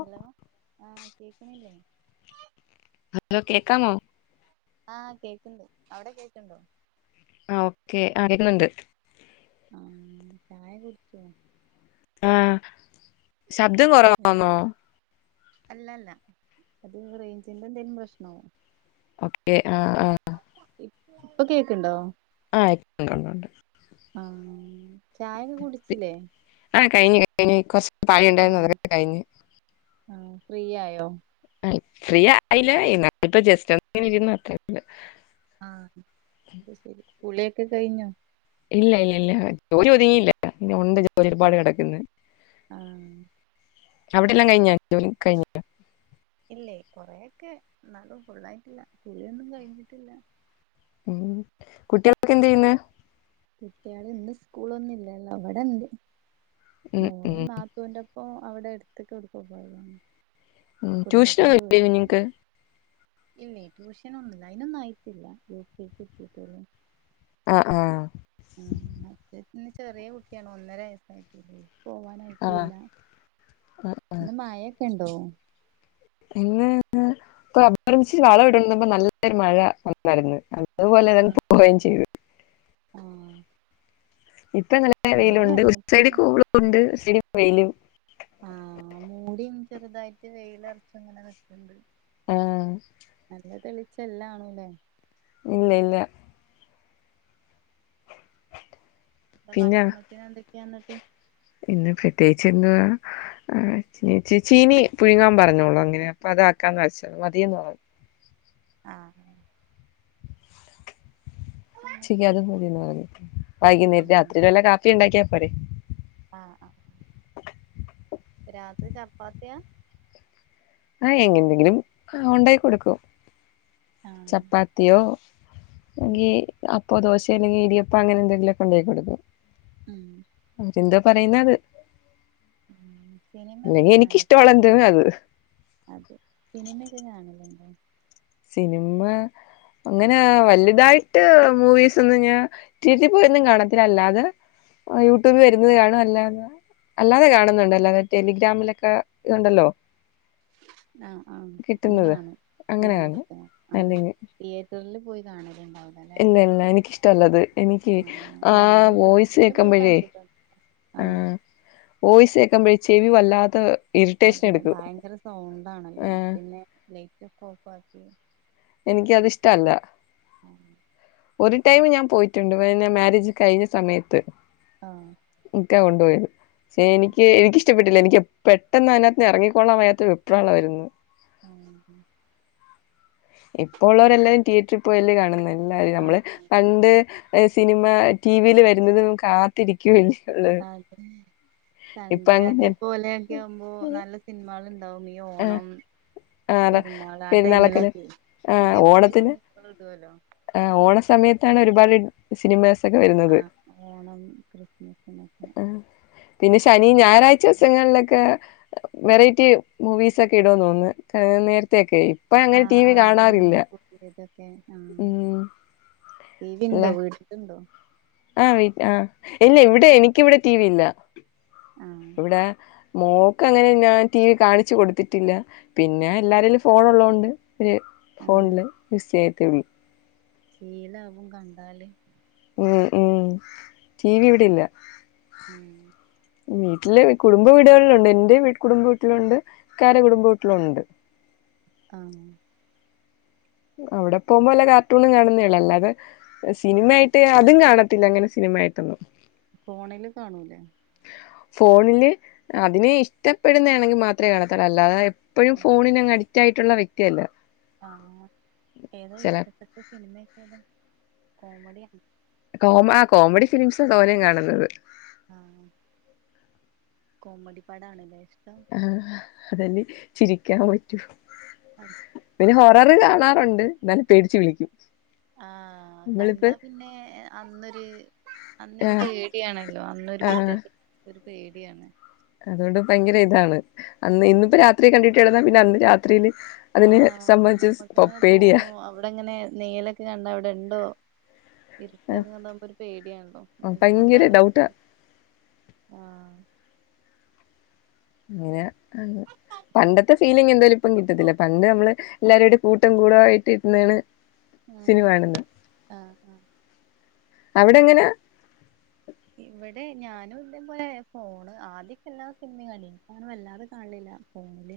Hello ആ കേക്കാണില്ലേ hello കേക്കാമോ ആഹ കേൾക്കണ്ട് അവിടെ കേക്കണ്ടോ ആ ഓക്കെ ആരുന്നുണ്ട് ആ ചായ കുടിച്ചോ ആഹ ശബ്ദം എന്ത് കൊറവാന്നോ അല്ലല്ല അത് റേഞ്ചിന്റെ എന്തേലും പ്രശ്നവോ ഓക്കെ ആഹ് ആഹ് ഇപ്പൊ കേക്കണ്ടോ ആഹക്കണ്ടുണ്ട് ആഹ് ചായക്കെകുടിച്ചില്ലേ അനി കുറ പാളിയുണ്ടായിരുന്നു അതക്കെ കഴിഞ്ഞു ആഹ് ഫ്രീ ആയോ ഇ ഫ്രീയില്ല ഇപ്പ ജസ്റ്റ ഇന്ന് അത്ര ആഹ അത് ശരി പുളിയൊക്കെ കഴിഞ്ഞു ഇല്ല ഇല്ല ഇല്ല ജോലി ഒതുങ്ങിയില്ല ഇ ഒരുപാട് ആഹ് കിടക്കന്ന് ആഹ് അവിടെല്ലാം കഴിഞ്ഞൻ ഇല്ലേ കൊറെ ക്കെ എന്നാലും പൊള്ളായിട്ടില്ല കുളിയൊന്നും കഴിഞ്ഞിട്ടില്ല ഉം കുട്ടികളൊക്കെ എന്ത് ചെയ്യന്ന് കുട്ടികള് ഇന്ന് സ്കൂളൊന്നുംില്ലല്ലോ അവിടെന്ത് മോളും നാത്തുംന്റെ ഇപ്പൊ അവിടെ എടുത്തട്ട എടുക്ക പോയതാണ് ഉ ട്യൂഷന കുടുംബക്കാരെ ക വീട്ട്ക്ക് നിങ്ങക്ക് ഇല്ലേ ട്യൂഷന ഒന്നുംില്ല അതിനനൊന്നും ആയിട്ടില്ല യട്ടീട്ടന്നന്ന് ആഹ ആഹ മറ്റേ ഇന്ന് ചെറിയ കുട്ടിയണോ ഒന്നര വയസ്സായിട്ടേ ആ പോവാനായിട്ടല്ല ഇന്ന് മായൊക്കെ ഉണ്ടോ ഇ ഇപ്പൊ അപർമിച്ച് വളം ഇട്പ നല്ലൊരു മഴ വന്നായിരുന്നു അതുപോലെ തതെ പോവുകയും ചെയ്തു ആഹ ഇപ്പൊ നല്ല വെയിലുണ്ട് സൈഡ കൂളുംണ്ട് സൈഡ വെയിലും ആഹ് മൂടി ചെറുതായിട്ട് വെയില ഇറച്ച ഇങ്ങനെ വെക്കണ്ട് ആഹ് ചെല്ലാണല്ലേ ഇല്ല ഇല്ല ഇ പിന്നെ ഭക്ഷണത്തിന് എന്തൊക്കെയാന്നിട്ട് ഇന്ന് പ്രത്യേകിച്ച് എന്വാ ച ചീനി പുഴുങ്ങാൻ പറഞ്ഞോളൂ അങ്ങന ഇതാക്കാ കാശ് മതി തോന്നും ആഹഹ ഉച്ച ക്കത് മതിന്ന് പറഞ്ഞു വൈകുന്നേരം രാത്രി വല്ല കാപ്പി ഉണ്ടാക്കിയാ പോരെ ആഹ ആ രാത്രി ചപ്പാത്തിയാ ആ എങ്ങെന്തെങ്കിലും ആ ഉണ്ടായി കൊടുക്കും ആഹ് ചപ്പാത്തിയോ എങ്ക അപ്പൊ ദോശ അല്ലെങ്കിൽ ഇടിയപ്പ അങ്ങനെ എന്തെങ്കിലുമൊക്കെ ഇണ്ടാക്കി കൊടുക്കും ഉം എന്താ പറയുന്നത് ഉം സിനിമയൊക്കെ അല്ലെങ്കി കാണൽ എനിക്കിഷ്ടമുള്ള എന്ത അത് അതെ സിനിമെക്കകാണലുണ്ടാ സിൻമാ അങ്ങനെ വലുതായിട്ട് മൂവീസൊന്നും ഞാ തീറ്ററിൽ പോയൊന്നും കാണത്തില്ല അല്ലാതെ യൂട്യൂബി വരുന്നത് കാണും അല്ലന്ന് അല്ലാതെ കാണുന്നുണ്ട് അല്ലാതെ ടെലിഗ്രാമിലൊക്കെ ഇതുണ്ടല്ലോ ആഹ ആഹ അങ്ങനെ കിട്ടുന്നത് കാണും അങ്ങനെ ലിങ്കി കാണും ആ അല്ലെങ്കിൽ തിയേറ്ററിൽ പോയി കാണ ഇല്ല ഇല്ല എനിക്കിഷ്ട്ടൊല്ലത് എനിക്ക് ആഹ് ആ ഞാനും വോയിസ് തിയേറ്ററിൽ പോയി കേക്കുമ്പഴേ കണ്ടിട്ടുണ്ട് ആ ആഹ് വോയ്സ് കേൾക്കുമ്പോഴേ ചെവി വല്ലാത്തെ അതെ ഭയങ്കര സൗണ്ടാണല്ലോ പിന്നെ ലൈറ്റൊക്കെ ഓഫാക്കി എനിക്കതിഷ്ടല്ല ആഹ് ഒരു ടൈം ഞാൻ പോയിട്ടുണ്ട് പിന്നെ മാരേജ് കഴ്ഞ്ഞ സമയത്ത് ആ [unintelligible] കൊണ്ട്പോയത് പക്ഷെ എനിക്ക് എനിക്കിഷ്ട ഇഷ്ടപ്പെട്ടില്ല എനിക്ക് പെട്ടെന്ന് അതിനകത്ത്ന്ന് എറങ്ങിക്കൊള്ളാൻവയ്യാത്ത വെപ്രാളായ്ര്ന്ന് ആ ഇപ്പോള്ളോരെല്ലാം തിയേറ്ററിൽ പോയല്ലേ കാണുന്നെ എല്ലാരും നമ്മള് ആഹ് പണ്ട് സിനിമ ടീവീൽ വരുന്നതും കാത്തിരിക്കൂല്ലേ അതെ സൺണ്ടേ അങ്ങനെ അതേപോലൊക്കെ ആവുമ്പോ നല്ല സിന്മാൾ നൗമിയോ ആഹ് ഓണം ആഹ് പെരുന്നാൾ ആ പെരുന്നാളൊക്കെല്ലേ ടൈമിലൊക്കെ പുതിയ പുതിയ സിനിമൾ ഇടൊല്ലോ ആ ഓണ സമയത്താണ് ഒരുപാട് സിനിമ ആ ഓണം ക്രിസ്മെസിനൊക്കെ സങ്ങളിലൊക്കെ വെറൈറ്റി മൂവീസ് ഒക്കെ ഇടോ തോന്നന്ന് ക നേരത്തെൊക്കെയി ആഹ് ആഹ് അതന്നെ [unintelligible] മ്മ് ടീല്ണ്ടോ വീട്ട്ല്ണ്ടോ ആ് വീ ആ ഇല്ല ഇവിടെ എനിക്കിവ്ടെ ടി വി ല്ല ആഹ് ഇവിടെ മോൾക്കങ്ങനെ ഞാൻ ടി വി കാണിച്ച് കൊടുത്തിട്ടില്ല പിന്നെ എല്ലാരേലും ഫോ ള്ളോണ്ട് ഒര് ആഹ് ഫോണ്ല് ബിസിയായിരി [unintelligible] ശീലാവും കണ്ടാല് ഉ ഉം ടി വി ഇവിടില്ല ഉം വീട്ടില് കുടുംബ വീടുകളിലുണ്ട് എന്റെ വീട്ട് കുടുംബ വീട്ടിലുണ്ട് ഇക്കാടെ കുടുംബ വീട്ടിലുണ്ട് ഉം അവിടെ പോവുമ്പോ വല്ല കാർട്ടൂണും കാണുന്നെള്ളു അല്ലാതെ സിനിമായിട്ട് അതും കാണത്തില്ല അങ്ങനെ സിനി ഇമ്മായിട്ട് [unintelligible] ഫോണില് കാണൂലേ ഫോണില് അതിന് ഇഷ്ടപ്പെടുന്നേണെങ്കിൽ മാത്രേ കാണത്തൊള്ളൂ അല്ലാതെ പ്പൊഴും ഉം ഫോണിനങ്ങഡിക്റ്റായ്ട്ടുള്ള വ്യക്ക്ത്യ ല്ല ആ ഏതാ ഇഷ്ടപ്പെട്ട സിനിമക്കേതാ കോമഡ്യാ കോമ ആ കോമഡി ഫിലിംസാ തോനിം കാണുന്നത് ആ കോമഡി പാടാണ്ല്ലേ ആ അതന്നെ ചിരിക്കാൻ പറ്റൂ പിന്നെ ഹോ റ് കാണാറ്ണ്ട് എന്നാലും പേടിച്ച് വിളിക്കും ആ നമ്മളിപ്പോ കണ്ടാ പിന്നെ അന്നൊര് ആ അന്നൊരു പേട്യാണല്ലോ അന്നൊരു ആ പിറ്റ ഒരു പേട്യാണ് അതുകൊണ്ട് ഭയ്ങ്കര ഇതാണ് അന്ന് ഇന്ന്പ്പോ രാത്രി കണ്ടിട്ട്കെടന്നാ പിന്നെ അന്ന് രാത്രിയില് ആ അതിനെ സംബന്ധിച്ച് നമ്മക്ക്ങ്ങനെ പേടിയാ തോന്നും അവ്ടങ്ങനെ നെയലൊക്കെ കണ്ടാ അവ്ടെണ്ടോ ഇര്ട്ടൊക്കെണ്ടാവുമ്പൊര് പേട്യാണല്ലോ [unintelligible] ഭയങ്കര ഡൗട്ടാ ഇണ്ടാവാതിരിക്കട്ടെ ആ അങ്ങനെ അ പണ്ടത്തെ ഫീലിംഗെന്തായാലും ഇപ്പം കിട്ടത്തില്ല പണ്ട് നമ്മള് എല്ലാരൂടിം കൂട്ടം കൂടായ്ട്ട് ഇര്ന്ന്ണ് മ് ആ ആ അവിടെങ്ങനാ ഇവടെ ഞാനും ഇതേ പോലെ ഫോണ് ആദ്യൊക്കെ എല്ലാ സിനിമിം കണ്ടീനി ഇപ്പോ അങ്ങനെ വല്ലാതെ കാണ്ലില്ല ആ ഫോണില്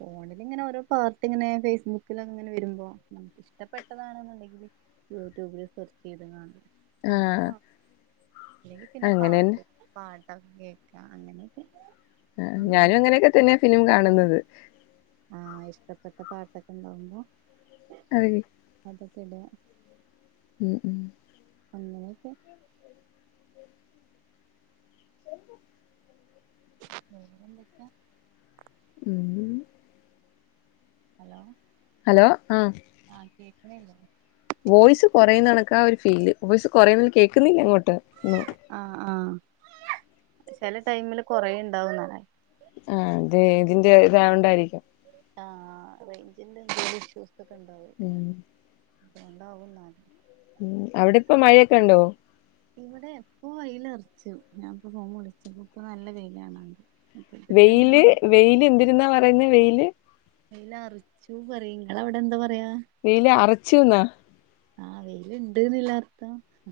ഫോണിലിങ്ങനെ ഓരോ പാർട്ട് ഇങ്ങനെ ഫേസ്ബുക്കിലക്കെ ഇങ്ങനെ വരുമ്പോ നമുക്ക് ഇഷ്ടപ്പെെട്ടതാണെന്നുണ്ടെങ്കില് യൂട്യൂബില് സെർചെയ്ത് കാണ ആ അങ്ങനെയ അല്ലെങ്കി പിന്നെ അങ്ങനെന്നെ പാട്ട് പ പാട്ടൊക്കെ കേൾക്കാം അങ്ങനെയൊക്കെ ആ പിന്നെ ഞാനും ബാക്കി അങ്ങനെയൊക്കെ തന്നെയാ ഫിലിം ആഹ് കാണുന്നത് ന്താാവുമ്പോ അതിന് [unintelligible] ഉം അങ്ങനെയൊക്കെ വേറെന്തൊക്കാ ഉം ഹലോ ഹലോ ആഹ ന [unintelligible] വോയിസ് കൊറയുന്നണക്കാ ഒരു ഫീല് വോയിസ് കൊറയുന്നു കേക്കുന്നില്ല ഇങ്ങോട്ട് ആഹ ആഹ ചെല ടൈമില് കൊറയ്ണ്ടാവുന്നല്ലെ ആഹ തെ ഇതിന്റെ ഇതായോണ്ടായിരിക്കും ആ റേയ്ഞ്ചിന്റെ എന്തോരിഷ്യൂസൊക്കെ ഉം ഉണ്ടാവു ഉം അവിടിപ്പ മഴയൊക്കെ ഉണ്ടോ ഇവിടെ എപ്പൊ വെയ്ലർച്ചു ഞാനിപ്പ ഫോൺ വിളിച്ചപ്പ ഇപ്പൊ നല്ല വെയ്ലാണ് വെയ്ല് വെയ് ല് എന്തിരുന്നാ പറയുന്ന വെയ്ല് വെയ്ലറച്ചു പറയും നിങ്ങളവടെ എന്താ പറയാ വെയ്ലറച്ചു ന്നാ ആഹ വെയ്ല്ണ്ട്നില്ലർ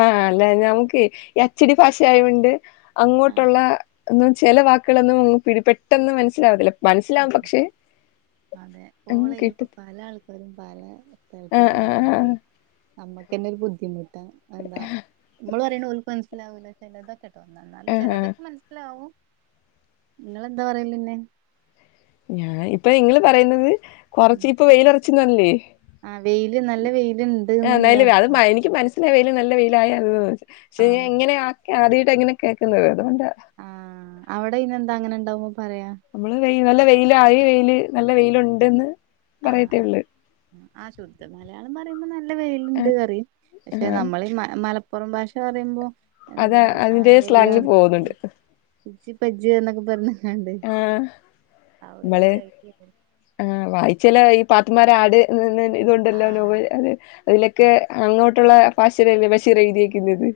ആഹ് അല്ല ഞമുക്ക് ഈ അച്ചടി ഭാഷായൊണ്ട് ആഹ് അങ്ങോട്ടുള്ള ചില വാക്കുകളൊന്നും പിടി പെട്ടെന്ന് മനസ്സിലാവത്തില്ല ആഹ് മനസ്സിലാവും ആഹ് പക്ഷെ അതെ ഉം കോളെയ്യുമ്പ കിട്ടും പല ആൾക്കാരും പല ആഹ് ആഹ് തരത്തിലുള്ളതായൊണ്ടേ നമ്മുക്കന്നെ ഒരു ബുദ്ധിമുട്ടാ എന്താ നമ്മള് പറയണ ഓല്ക്ക് മനസ്സിലാവൂല്ല ചെലതൊ അല്ല ആഹ് ആഹ് ചെലതൊക്കെ മനസ്സിലാവും നിങ്ങളെന്താ പറയലന്നെ ഞാൻ ഇപ്പ ഇങ്ങള് പറയുന്നത് കൊറച്ച് ഇപ്പ വെയ്ലർച്ന്നർഞ്ഞില്ലേ ആ വെയില് നല്ല വെയില് ഇണ്ട്ന്നില്ല ആഎന്തായ്ല് അത് അർത്ഥം എനിക്ക് മനസ്സിലായ് വെയ് ല്നല്ല വെയ്ലായ ത് ആഹ് ക്ഷെഞാഇങ്ങനെ ആട്ട് ആത്യായിട്ട ഇങ്ങനെ കേൾക്കുന്നത് അതുകൊണ്ട് അവടെ ഇയ്നെന്താ അങ്ങനെ ഇണ്ടാവുമ്പ പറയാ ങ്കി ന്നല്ല വെയ്ലായി വെയ്ല് നല്ല വെലുണ്ടെന്ന് ആഹ് ആഹ് പറയത്തേഒള്ളു ആ ശുദ്ധ മലയാളം പറയുമ്പോ നല്ല വെയ്ലുണ്ട് ആഹ് പറയും പക്ഷെ ആഹ് നമ്മളി മല മല പുറം ഭാഷ പറയുമ്പോ അതാ എന്താ ആ അതിന്റെ സ്ലാങ്ങില് വെയിലർച്ചു പോകുന്നുണ്ട് ഇച്ച് പജ്ജു എന്നൊക്കെ പറഞ്ഞ് ങ്ങാണ്ട് ആഹ് ആ ഒരു [unintelligible] ആ വായിച്ചലായി പാത്തമ്മാര ആട് നിന്ന് ഇതൊണ്ടല്ലോ ആഹ് നോവൽ അത് അതിലൊക്കെ അങ്ങോ ട്ടുള്ള ഭാഷേലല്ലേ ബഷീറഴുതിയിരിന്നത്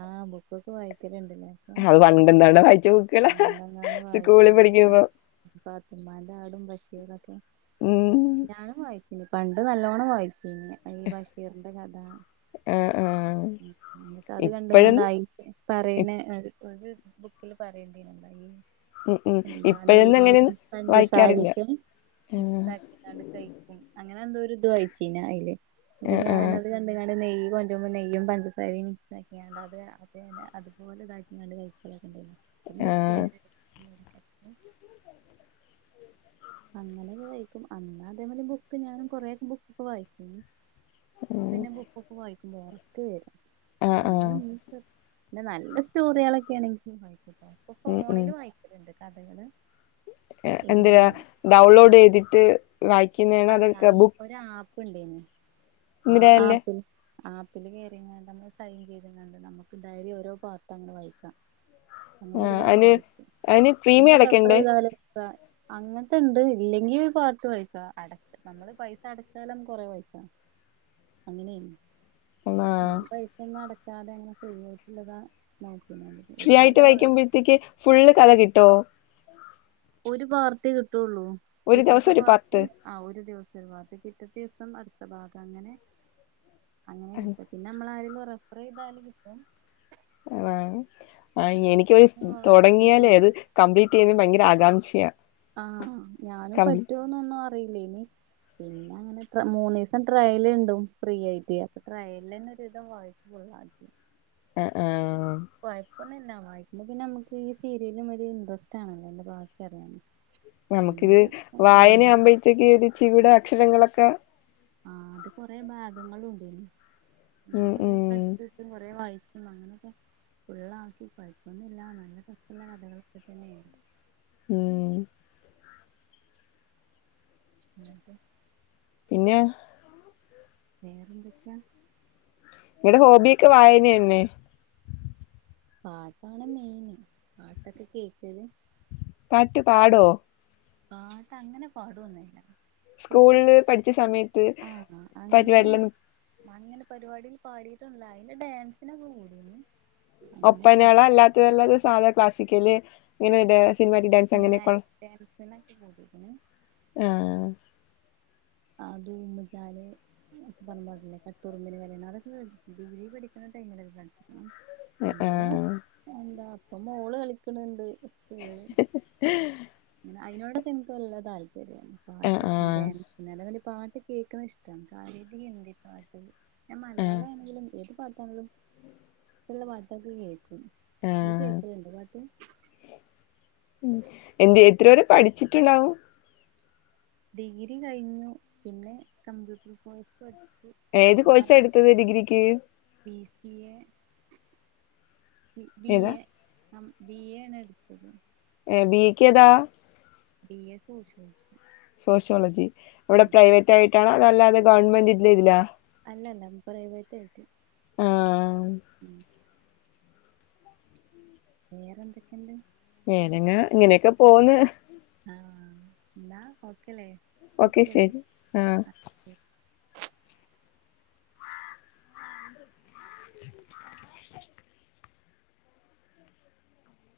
ആഹ് ബുക്കൊക്കെ വായിക്കലു ഉണ്ട് ലേ അപ്പം അത് പണ്ടെന്താണ്ടോ വായിച്ച ബുക്കുകളാ പണ്ടങ്ങാന് വായിച്ച സ്കൂളിൽ ബുക്കാ പഠിക്കുമ്പോ പത്തമാന്റെ ആടും ബഷി റൊക്കെ. ഉം ഞാനും വായിച്ചിനി പണ്ട് നല്ലോണം വായി ച്ചിനി അ ഈ ബഷീറിന്റെ ക ആഹ് ആഹ് ഉം അന്ന് ഒക്കെ അത് കണ്ട് കാണ്ടയി ഇപ്പഴൊന്നും പറയ്ണെ ഒര് ബുക്കില് പറയണ്ടി [unintelligible] ഉം ഉം എന്താ ഇപ്പഴൊന്നും അങ്ങനെ നെയ്യും വായിക്കാറില്ല പഞ്ചസാരിയൊക്കെ ആഹ് മിക്സാക്കിക്കാണ്ട് കഴിക്കും അ ങ്ങനെ എന്തോര് ഇത് വായിച്ചീനയ്ല് ഇന്നട്ട് ആഹ് ഞാനത് കണ്ട് ങ്ങാണ്ട് നെയ്യ് കൊണ്ട്രുമ്പം നെയ്യും പഞ്ചസാരിം ഇതാക്കിയാണ്ട് അത് അതുപോലെ ഇതാക്കിക്കാണ്ട് കഴിക്കലൊക്കണ്ട് ഇപ്പൊ ആഹ് നിർത്തിയങ്ങനെ [unintelligible] അങ്ങനെക്കെ കയിക്കും അന്ന് അതേപോലെ ബുക്ക് ഞാനും കൊറെയൊക്കെ ബുക്ക് വായിച്ചീനി ഉം പിന്നെ ബുക്കൊക്കെ വായിക്കുമ്പോ ഒറക്ക് വര്വ. ആഹ് ആഹ് അന്നും ണ്ട് പിന്നെ നല്ല സ്റ്റോറിയാളൊക്കെണെങ്കി വായിക്കുട്ടോ ഇപ്പൊ ഉം ഫോണില് വായിക്കലണ്ട് കഥകള് ഒരു എന്ത് ഡൗൺലോഡ്യ്തിട്ട് വായിക്കുന്നേണോ അതൊ ക് ബു പ്ണ്ടേനി ആ ആപ്പില് ആപ്പിൽ കേറികാണ്ട് നമ്മൾ സൈൻ ചെയ്ത്കാണ്ട് നമുക്ക് ഡെയ്ലി ഓരോ പാർട്ട് അങ്ങനെ വായിക്കാം അങ്ങനെ ഒരു ആഹ് കഥ അയിന് വായിക്കും. അയിന് പിന്നെ പ്രീമിയം റഫർ അടക്കണ്ടേ ചെയ്താലൊക്ക അങ്ങൻ ക്കെണ്ട് ഇല്ലെങ്കിൽ ഒരു പാർട്ട് വായിക്കാ അടച്ച് നമ്മള് പൈസ അടച്ചാലമ്മക്ക് കൊറേ വായ്ച്ചാ. അങ്ങനേനി ആഹ് ഞാൻ പൈസ ഒന്നും അടക്കാതെ അങ്ങനെ ഫ്രീ ആയിട്ടുള്ളതാ നോ ഫ്രീ ആയിട്ട് വയ്ക്കുമ്പോഴത്തേക്ക് ഫുള്ള് കഥ കിട്ടോ ഒരു പാർട്ട് കിട്ടുള്ളൂ ഒരു ദിവസം പിറ്റത്തെ ഒരു പാർട്ട് ആ ഒരു ദിവസം ഒരു പാർട്ട്. പിറ്റ ത്തീസം അടുത്ത ഭാഗം. അങ്ങനെ അങ്ങനെ ആഹ് കിട്ട. പിന്നെ നമ്മൾ ആരെന്നും റഫർ ചെയ്താല് കിട്ടും ആ ആ എനിക്കൊരു അങ്ങനൊക്കെ സ് വായിക്കും തുടങ്ങിയാലേ അത് കംപ്ലീറ്റ് ചെയ്യുന്ന ഭയങ്കര ആകാംക്ഷ ആഹ് ഞാനും പറ്റുവൊന്നൊന്നും അറിയില്ല ഇനി പിന്നെ അങ്ങനെ മൂന്നീസം ട്രയൽ ഉണ്ടും ഫ്രീ ആയിട്ട് അപ്പൊ ട്രയലന്നെ ഒര് വിധം വായിച്ച് കൊ [unintelligible] എ ആഹ് കൊയപ് പൊന്നില്ല. വായിക്ക്മ്പോ പിന്നെ നമ്മക്ക് ഈ സീരിയലും ഒര് ഇൻട്രസ്റ്റ് ആണല്ലോ. അയ്ൻ്റെ ബാക്കി അറ്യാന് നമുക്കിത് വായന ആകുമ്പഴ്ത്തേക്ക് ഒരിച്ചിരൂടെ അക്ഷരങ്ങളൊക്കെ ആഹ് അത് കൊറെ ഭാഗങ്ങളുംണ്ടേ നി. ഉം കൊറേ ഉം കട്ട് [unintelligible] കൊറെ വായി ച്ചും അങ്ങനെയൊക്കെ ഫുള്ളാക്കി. കൊഴ്പ്പൊന്നില്ല. നല്ല രസള്ള കഥകളൊക്കെ തന്നേനു ഉം പിന്നെപ്പോ പിന്നെ വേറെന്തൊക്കെയാ നിങ്ങളടെ ഹോബിയൊക്കെ വായനന്നെ? പാട്ടാണ് മെയിന് പാട്ടൊക്കെ കേക്കല് പാട്ടു പാടോ പാട്ട് അങ്ങനെ പാടൊന്നുല്ല പക്ഷെ സ്കൂളില് പഠിച്ച സമയത്ത് ആഹ് അങ്ങനെ പരിപാടി ലൊന്നും അങ്ങനെ പരിപാടിയിൽ പാടിയിട്ടുണ്ട്. അതിന്റെ ഡാൻസിനൊക്കെ കൂടേനി ഒപ്പനെളല്ലാത്തല്ലാത സാധാ ക്ലാസിക്കല് ഇങ്ങനെ ഡാ പിന്നെ മാത്ട്ടാൻസിനൊക്കെ കൂടീക്ക്ണ് ആഹ് അ ദൂംചാല് ഒക്കെ പർഞ്ഞ പാട്ടില്ലേ കട്ടുറുമ്പിന് കല്യാണം അതൊക്കെ കേട്ട് ഡിഗ്രി പഠിക്ണ തെങ്ങനൊക്കെ കൾച്ച്ക്ക്ണ ആ ആഹ് ഇപ്പൊ മോള് കളിക്ണണ്ട്. സ്കൂൾല്. അയിനോടൊക്കെ ൻക്ക് നല്ല താൽ ശരിയാണ് ആഹ് പാട്ട് ആഹ് ഡാൻ തെ മാരി പാട്ട് കേക്ണഹ് ഇഷ്ടാ. കാര്യായ്ട്ട് ഹിന്ദി പാട്ട്. ഞാൻ ആഹ് മലയാളാണെങ്കിലും ഏത് പാട് ഫോന്ലും ല്ല പാട്ടൊക്കെ കേക്കു ഇയ് ആഹ് കേക്കലുണ്ടോ പാട്ട് ഉം എന്ത് എത്ര വരെ പഠിച്ചിട്ടുണ്ടാവും ഡിഗ്രി കഴിഞ്ഞു പിന്നെ കമ്പ്യൂട്ടർ കോയി ഏത് കോഴ്സ് എടുത്തത് ഡിഗ്രിക്ക് ബി എ. ബി ഏതാ എ ആ ബി എ ആണ് എടുത്തത് ബീയെക്ക് ഏതാ ബി എ സോഷ്യോളജി സോോളജി ഇവിടെ പ്രൈവറ്റ് ആയിട്ടാണ് അതല്ലാതെ ഗവൺമെന്റ് ഇല്ല അല്ലല്ല ഒരേ പോലെ ത്തായിട്ട് ആഹ് വേറെന്തൊക്കെണ്ട്? വേനങ്ങ ഇങ്ങനെയൊക്കെ പോന്ന് ആഎന്നഒക്കല്ലേ ഓക്കെ ശരി. ആ [unintelligible]